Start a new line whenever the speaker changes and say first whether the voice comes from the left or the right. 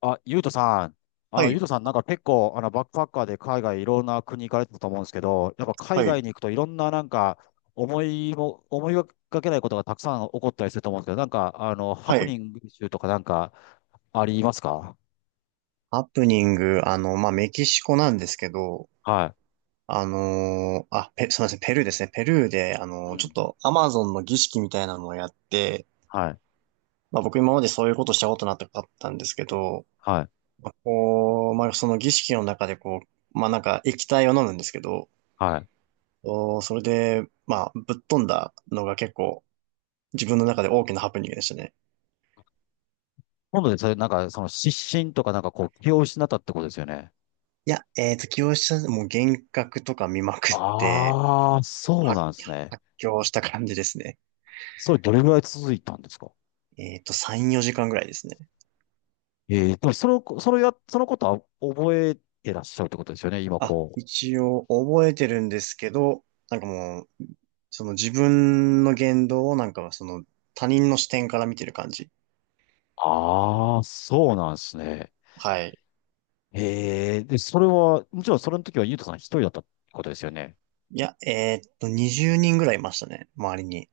left: あ、ゆうとさん。
right: は
left: ゆう
right: い、
left: とさん、結構、バックパッカーで海外いろんな国行かれてたと思うんですけど、やっぱ海
right: は
left: 外
right: い、
left: に行くといろんな思いがけないことがたくさん起こったりすると思うんですけど、ハ
right: は
left: プ
right: い。
left: ニング集とかありますか？
right: ハプニング、まあ、メキシコなんですけど、
left: は
right: すみません、ペルーですね。ペルーで、
left: い。う
right: ちょっ
left: ん。
right: とアマゾンの儀式みたいなのをやって、
left: はい。
right: まあ、僕今までそういうことしたことなかったんですけど、
left: はい。
right: その儀式の中でなんか液体を飲むんですけど、
left: はい。
right: おーそれで、まあ、ぶっ飛んだのが結構自分の中で大きなハプニングでしたね。
left: 今度でそれ、その失神とか気を失ったってことですよね。
right: いや、起用した、もう幻覚とか見まくって、
left: ああ、そう
right: 発、
left: なんですね。
right: 発狂した感じですね。
left: それどれぐらい続いたんですか？
right: 3、4時間ぐらいですね。
left: ええ、でもその、そのや、そのことは覚えてらっしゃるってことですよね、今
right: あ、
left: こう。
right: 一応覚えてるんですけど、なんかもう、その自分の言動をなんかその他人の視点から見てる感じ。
left: ああ、そうなんですね。
right: はい。
left: ええ、で、それは、もちろんそれの時はゆうとさん一人だったってことですよね。
right: いや、20人ぐらいいましたね、周りに。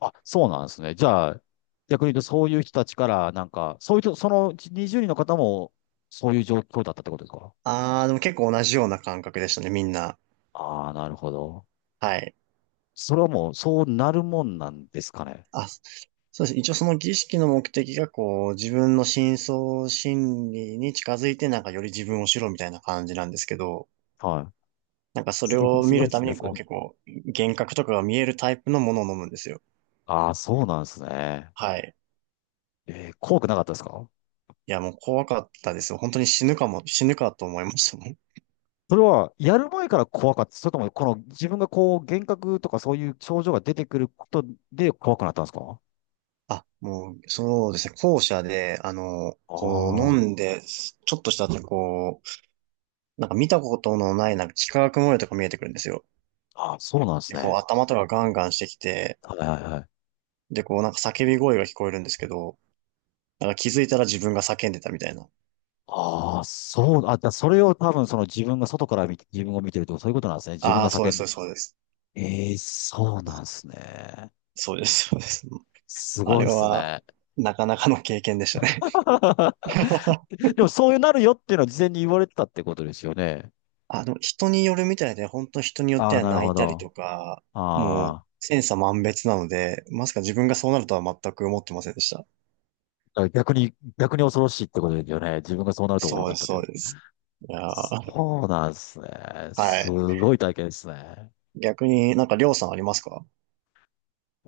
left: あ、そうなんですね。じゃあ、逆に言うとそういう人たちから、なんか、そういう人、その20人の方も、そういう状況だったってことですか？
right: あー、でも結構同じような感覚でしたね、みんな。
left: ああー、なるほど。
right: はい。
left: それはもう、そうなるもんなんですかね。
right: あ、そうです。一応その儀式の目的がこう、自分の深層心理に近づいてなんかより自分を知ろうみたいな感じなんですけど、
left: はい。
right: なんかそれを
left: す
right: 見
left: ごい
right: る
left: で
right: た
left: す
right: め
left: ね、
right: に
left: そ
right: こう
left: れ。
right: 結構幻覚とかが見えるタイプのものを飲むんですよ。
left: ああ、そうなんですね。
right: はい。
left: えー、怖くなかったですか？
right: いやもう怖かったですよ。本当に死ぬかも、死ぬかと思いましたもん。
left: それは、やる前から怖かった。それとも、この自分がこう、幻覚とかそういう症状が出てくることで怖くなったんですか？
right: あ、もうそうですね。校舎で、あの、こう飲
left: あ
right: んで、ちょっとした後こう、なんか見たことのないなんか幾何学模様とか見えてくるんですよ。
left: あ、そうなんです
right: で、こう
left: ね。
right: 頭とかガンガンしてきて、
left: はいはいはい。
right: で、こうなんか叫び声が聞こえるんですけど、なんか気づいたら自分が叫んでたみたいな。
left: ああ、それを多分その自分が外から見て、自分を見てるとかそういうことなんですね。自分
right: あ
left: が
right: あ、そう
left: 叫
right: で
left: んで。
right: す、そうです、
left: ええ、そうなんですね。
right: そうです。そうです、そうです。
left: す
right: あ
left: ごい
right: れ
left: です
right: は、
left: ね。
right: なかなかの経験でしたね。
left: でもそういうなるよっていうのは事前に言われてたってことですよね。
right: あの、人によるみたいで、本当人によっ
left: あ
right: て
left: あ、
right: は
left: なる
right: 泣
left: ほ
right: いたり
left: ど。
right: とか、もう、
left: ああ、
right: 千差万別なので、まさか自分がそうなるとは全く思ってませんでした。
left: だから逆に、逆に恐ろしいってことですよね。自分がそうなると思わな
right: そう
left: か
right: です、
left: ったっ
right: そ
left: て。
right: うです。いやー、
left: そうなんですね。
right: は
left: す
right: い。
left: ごい体験ですね。
right: 逆になんか、りょうさんありますか？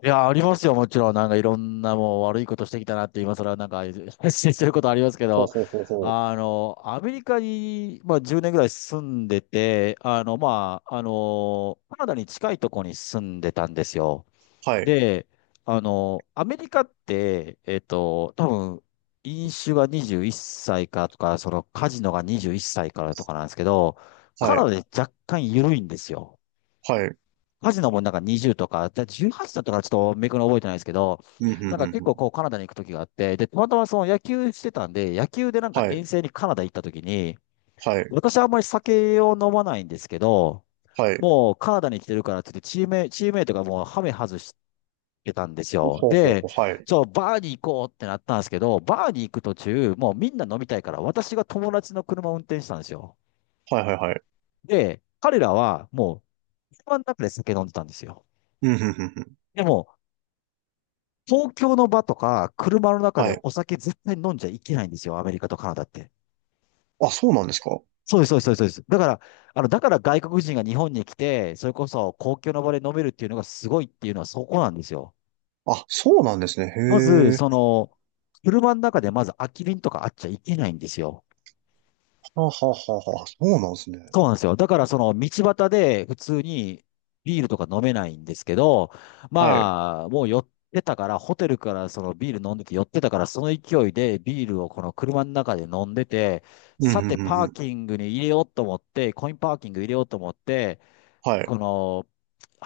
left: いや、ありますよ、もちろん。なんかいろんなもう悪いことしてきたなって、今更なんか 発信してることありますけ
right: ほう
left: ど、
right: ほうほうほう。
left: アメリカに、まあ、10年ぐらい住んでて、カナダに近いとこに住んでたんですよ。
right: はい、
left: で、アメリカって、多分、飲酒が21歳からとか、そのカジノが21歳からとかなんですけど、
right: は
left: カナ
right: い、
left: ダで若干緩いんですよ。
right: はい。
left: カジノもなんか20とか、で18だったからちょっとめくの覚えてないですけど、
right: うん、ふん
left: なん
right: ふ
left: か
right: ん
left: 結
right: ふん。
left: 構こうカナダに行く時があって、で、たまたまその野球してたんで、野球でなんか
right: はい、
left: 遠征にカナダ行った時に、
right: はい、
left: 私はあんまり酒を飲まないんですけど、
right: はい。
left: もうカナダに来てるからって言ってチームメイトがもうハメ外しけたんです
right: ほう
left: よ。
right: ほうほ
left: で、
right: う。はい、
left: そう、バーに行こうってなったんですけど、バーに行く途中、もうみんな飲みたいから、私が友達の車を運転したんですよ。
right: はい、はい、はい。
left: で、彼らはもう、車の中で酒飲んでたんですよ。
right: うん、ふんふんふん。
left: でも、東京の場とか、車の中で
right: はい。
left: お酒絶対飲んじゃいけないんですよ、アメリカとカナダって。
right: あ、そうなんですか？
left: そうです、そうです、そうです。そうです、だから、だから外国人が日本に来て、それこそ公共の場で飲めるっていうのがすごいっていうのはそこなんですよ。
right: あ、そうなんですね。へ
left: まず、
right: え。
left: その、車の中でまず空き瓶とかあっちゃいけないんですよ。
right: はあはあはあはあ。そうなんですね。
left: そうなんですよ。だからその道端で普通にビールとか飲めないんですけど、
right: はい。
left: まあ、もう寄ってたから、ホテルからそのビール飲んでて寄ってたから、その勢いでビールをこの車の中で飲んでて、
right: うん、
left: さ
right: ふん
left: て
right: ふんふ
left: パー
right: ん。
left: キングに入れようと思って、コインパーキング入れようと思って、
right: はい。
left: この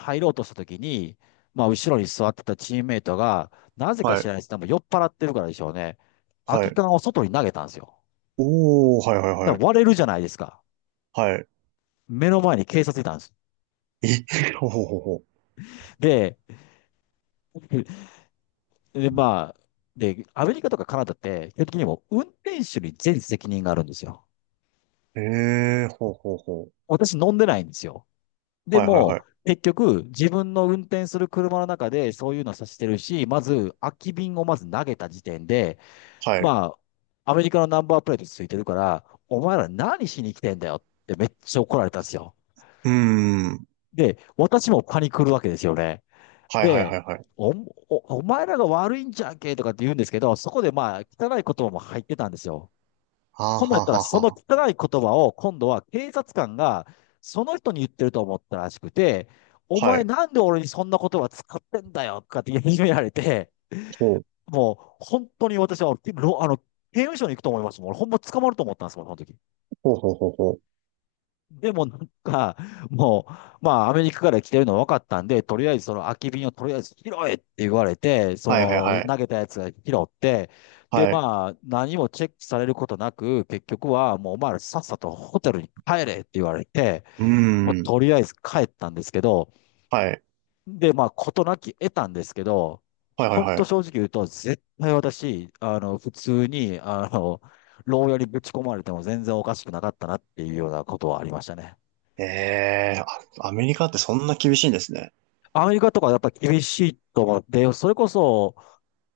left: 入ろうとした時に、まあ後ろに座ってたチームメイトが、なぜか
right: は
left: 知
right: い
left: らないですけど、多分酔っ払ってるからでしょうね。空
right: は
left: き
right: い。
left: 缶を外に投げたんですよ。
right: おー、はいは
left: だ
right: い
left: か
right: はい。
left: ら割れるじゃないですか。
right: はい。
left: 目の前に警察いたんです。
right: え、ほうほうほうほ
left: で、で、アメリカとかカナダって、基本的にもう運転手に全責任があるんですよ。
right: う。えー、ほうほうほう。
left: 私飲んでないんですよ。で
right: はいはい
left: も、
right: はい。
left: 結局、自分の運転する車の中でそういうのさせてるし、まず、空き瓶をまず投げた時点で、
right: はい。う
left: まあ、アメリカのナンバープレートついてるから、お前ら何しに来てんだよってめっちゃ怒られたんですよ。
right: ーん。
left: で、私もパニクるわけですよね。
right: はいはいは
left: で、
right: いはい。
left: お、お前らが悪いんじゃんけとかって言うんですけど、そこでまあ、汚い言葉も入ってたんですよ。
right: はあ
left: 今度やっ
right: はあ
left: た
right: は
left: ら、
right: あ
left: その
right: は
left: 汚い言葉を今度は警察官がその人に言ってると思ったらしくて、お
right: あ。は
left: 前
right: い。
left: なんで俺にそんな言葉使ってんだよとかって言い始められて、
right: ほう、
left: も本当に私は、あの、刑務所に行くと思いますもん。俺ほんま捕まると思ったんですもん、その時。
right: ほうほうほうほう。
left: でもなんか、もう、まあ、アメリカから来てるの分かったんで、とりあえずその空き瓶をとりあえず拾えって言われて、そ
right: はいはいは
left: の投
right: い。
left: げたやつが拾って、で、
right: はい。
left: まあ、何もチェックされることなく、結局はもうお前らさっさとホテルに帰れって言われて、
right: うー
left: もう
right: ん。
left: とりあえず帰ったんですけど、
right: はい。
left: で、まあ、事なき得たんですけど、
right: はいはい
left: 本
right: は
left: 当正
right: い。
left: 直言うと、絶対私、あの、普通に、あの、牢屋にぶち込まれても全然おかしくなかったなっていうようなことはありましたね。
right: えー、あアメリカってそんな厳しいんですね。
left: アメリカとかやっぱ厳しいと思って、それこそ、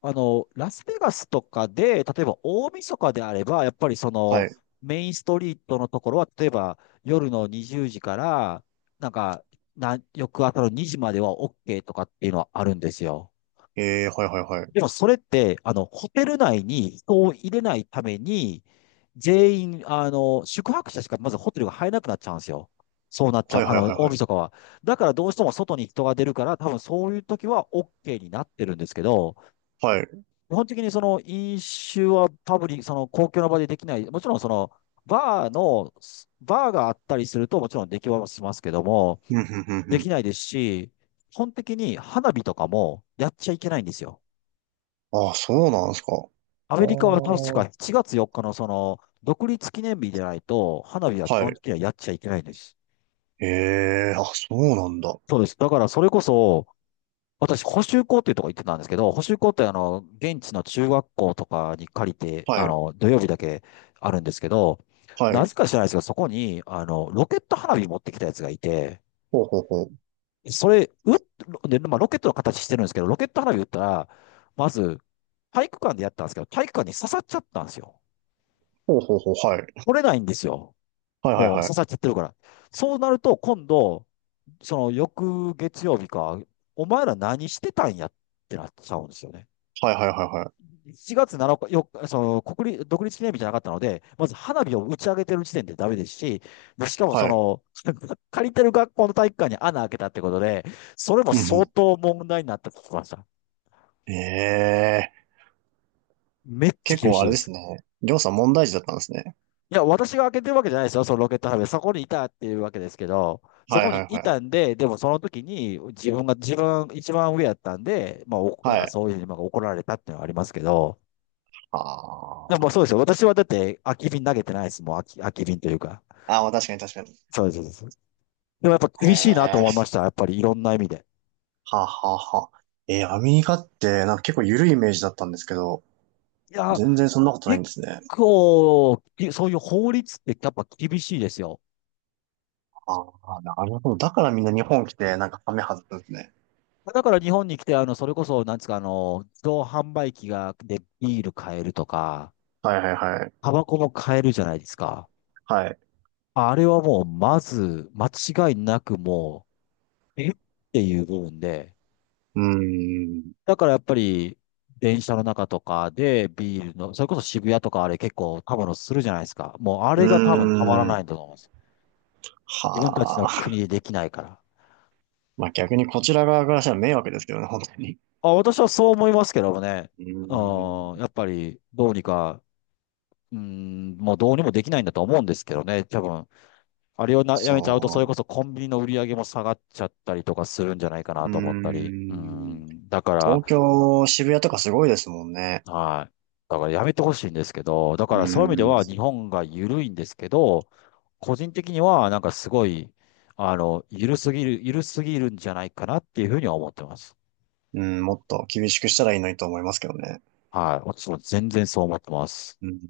left: ラスベガスとかで、例えば大晦日であれば、やっぱりそ
right: は
left: の、
right: い。
left: メインストリートのところは、例えば夜の20時から、なんか、翌朝の2時までは OK とかっていうのはあるんですよ。
right: えー、はいはいはい。
left: でもそれって、ホテル内に人を入れないために、全員、あの、宿泊者しかまずホテルが入らなくなっちゃうんですよ。そうなっちゃ
right: は
left: う。
right: い
left: あ
right: はい
left: の、
right: はい
left: 大
right: は
left: 晦
right: い。
left: 日は。だからどうしても外に人が出るから、多分そういう時は OK になってるんですけど、
right: はい。
left: 基本的にその飲酒は多分その公共の場でできない。もちろんその、バーの、バーがあったりするともちろんできはしますけども、
right: うん、ふんふんふ
left: でき
right: ん。
left: ないですし、基本的に花火とかもやっちゃいけないんですよ。
right: ああ、そうなんですか。
left: ア
right: あ
left: メ
right: あ、
left: リカは確か
right: は
left: 7月4日のその、独立記念日でないと、花火は基
right: い。
left: 本的にはやっちゃいけないんです。
right: ええ、あ、そうなんだ。
left: そうです。だからそれこそ、私、補習校っていうとこ行ってたんですけど、補習校ってあの、現地の中学校とかに借りて、
right: は
left: あ
right: い。
left: の、土曜日だけあるんですけど、
right: は
left: な
right: い。
left: ぜか知らないですけど、そこに、ロケット花火持ってきたやつがいて、
right: ほうほうほう。
left: それ、うっ、で、まあ、ロケットの形してるんですけど、ロケット花火打ったら、まず、体育館でやったんですけど、体育館に刺さっちゃったんですよ。
right: ほうほうほう。はい。
left: 折れないんですよ。
right: はいはい
left: もう
right: は
left: 刺
right: い。
left: さっちゃってるから。そうなると、今度、その翌月曜日か、お前ら何してたんやってなっちゃうんですよね。
right: はいはいはいは
left: 4月7日、その国立、独立記念日じゃなかったので、まず花火を打ち上げてる時点でダメですし、でしかも
right: い。
left: そ
right: はい。
left: の、借りてる学校の体育館に穴開けたってことで、それも
right: うんう
left: 相
right: ん。
left: 当問題になったと聞きました。
right: ええー。
left: めっちゃ
right: 結
left: 厳し
right: 構
left: い
right: あれ
left: で
right: です
left: す。
right: ね。りょうさん問題児だったんですね。
left: いや、私が開けてるわけじゃないですよ、そのロケット花火。そこにいたっていうわけですけど、そ
right: は
left: こ
right: いは
left: に
right: い
left: い
right: は
left: た
right: い。
left: んで、でもその時に自分一番上やったんで、まあ、なん
right: は
left: か
right: い。
left: そういうふうにまあ怒られたっていうのはありますけど、
right: あ
left: で
right: ー、
left: もそうですよ。私はだって空き瓶投げてないですもん。空き瓶というか。
right: あー、まあ確かに確かに。
left: そうです、そうです。でもやっぱ
right: へ
left: 厳しいなと思いま
right: え。
left: した。やっぱりいろんな意味で。
right: はあはあはあ。えー、アメリカってなんか結構緩いイメージだったんですけど、
left: いや、
right: 全然そんなことない
left: 結
right: んですね。
left: 構、いそういう法律ってやっぱ厳しいですよ。
right: ああ、なるほど。だからみんな日本来てなんかハメ外すんですね。
left: だから日本に来て、あの、それこそ、なんですか、あの、自動販売機が、で、ビール買えるとか、
right: はいはいはい。
left: タバコも買えるじゃないですか。
right: はい。
left: あれはもう、まず、間違いなくもう、えっていう部分で。
right: うーん。
left: だからやっぱり、電車の中とかでビールの、それこそ渋谷とかあれ結構たまのするじゃないですか。もうあれ
right: う
left: が多分たまら
right: ー
left: な
right: ん。
left: いんだと思います。
right: は
left: 自分たちの
right: あ。
left: 国でできないから。
right: まあ逆にこちら側からしたら迷惑ですけどね、本当に。
left: あ、私はそう思いますけどもね。
right: うー
left: うん、や
right: ん、
left: っぱり、どうにか、うん、もうどうにもできないんだと思うんですけどね。多分、あれをな、や
right: そ
left: めちゃうと、それこそコンビニの売り上げも下がっちゃったりとかするんじゃないか
right: う、
left: な
right: う
left: と思った
right: ー
left: り。う
right: ん、
left: ん。だか
right: 東京、渋谷とかすごいですもんね。
left: ら、はい。だからやめてほしいんですけど、だか
right: うー
left: らそういう意味では
right: ん、
left: 日本が緩いんですけど、個人的にはなんかすごい、緩すぎるんじゃないかなっていうふうには思ってます。
right: うん、もっと厳しくしたらいいのにと思いますけどね。
left: はい。私も全然そう思ってます。
right: うん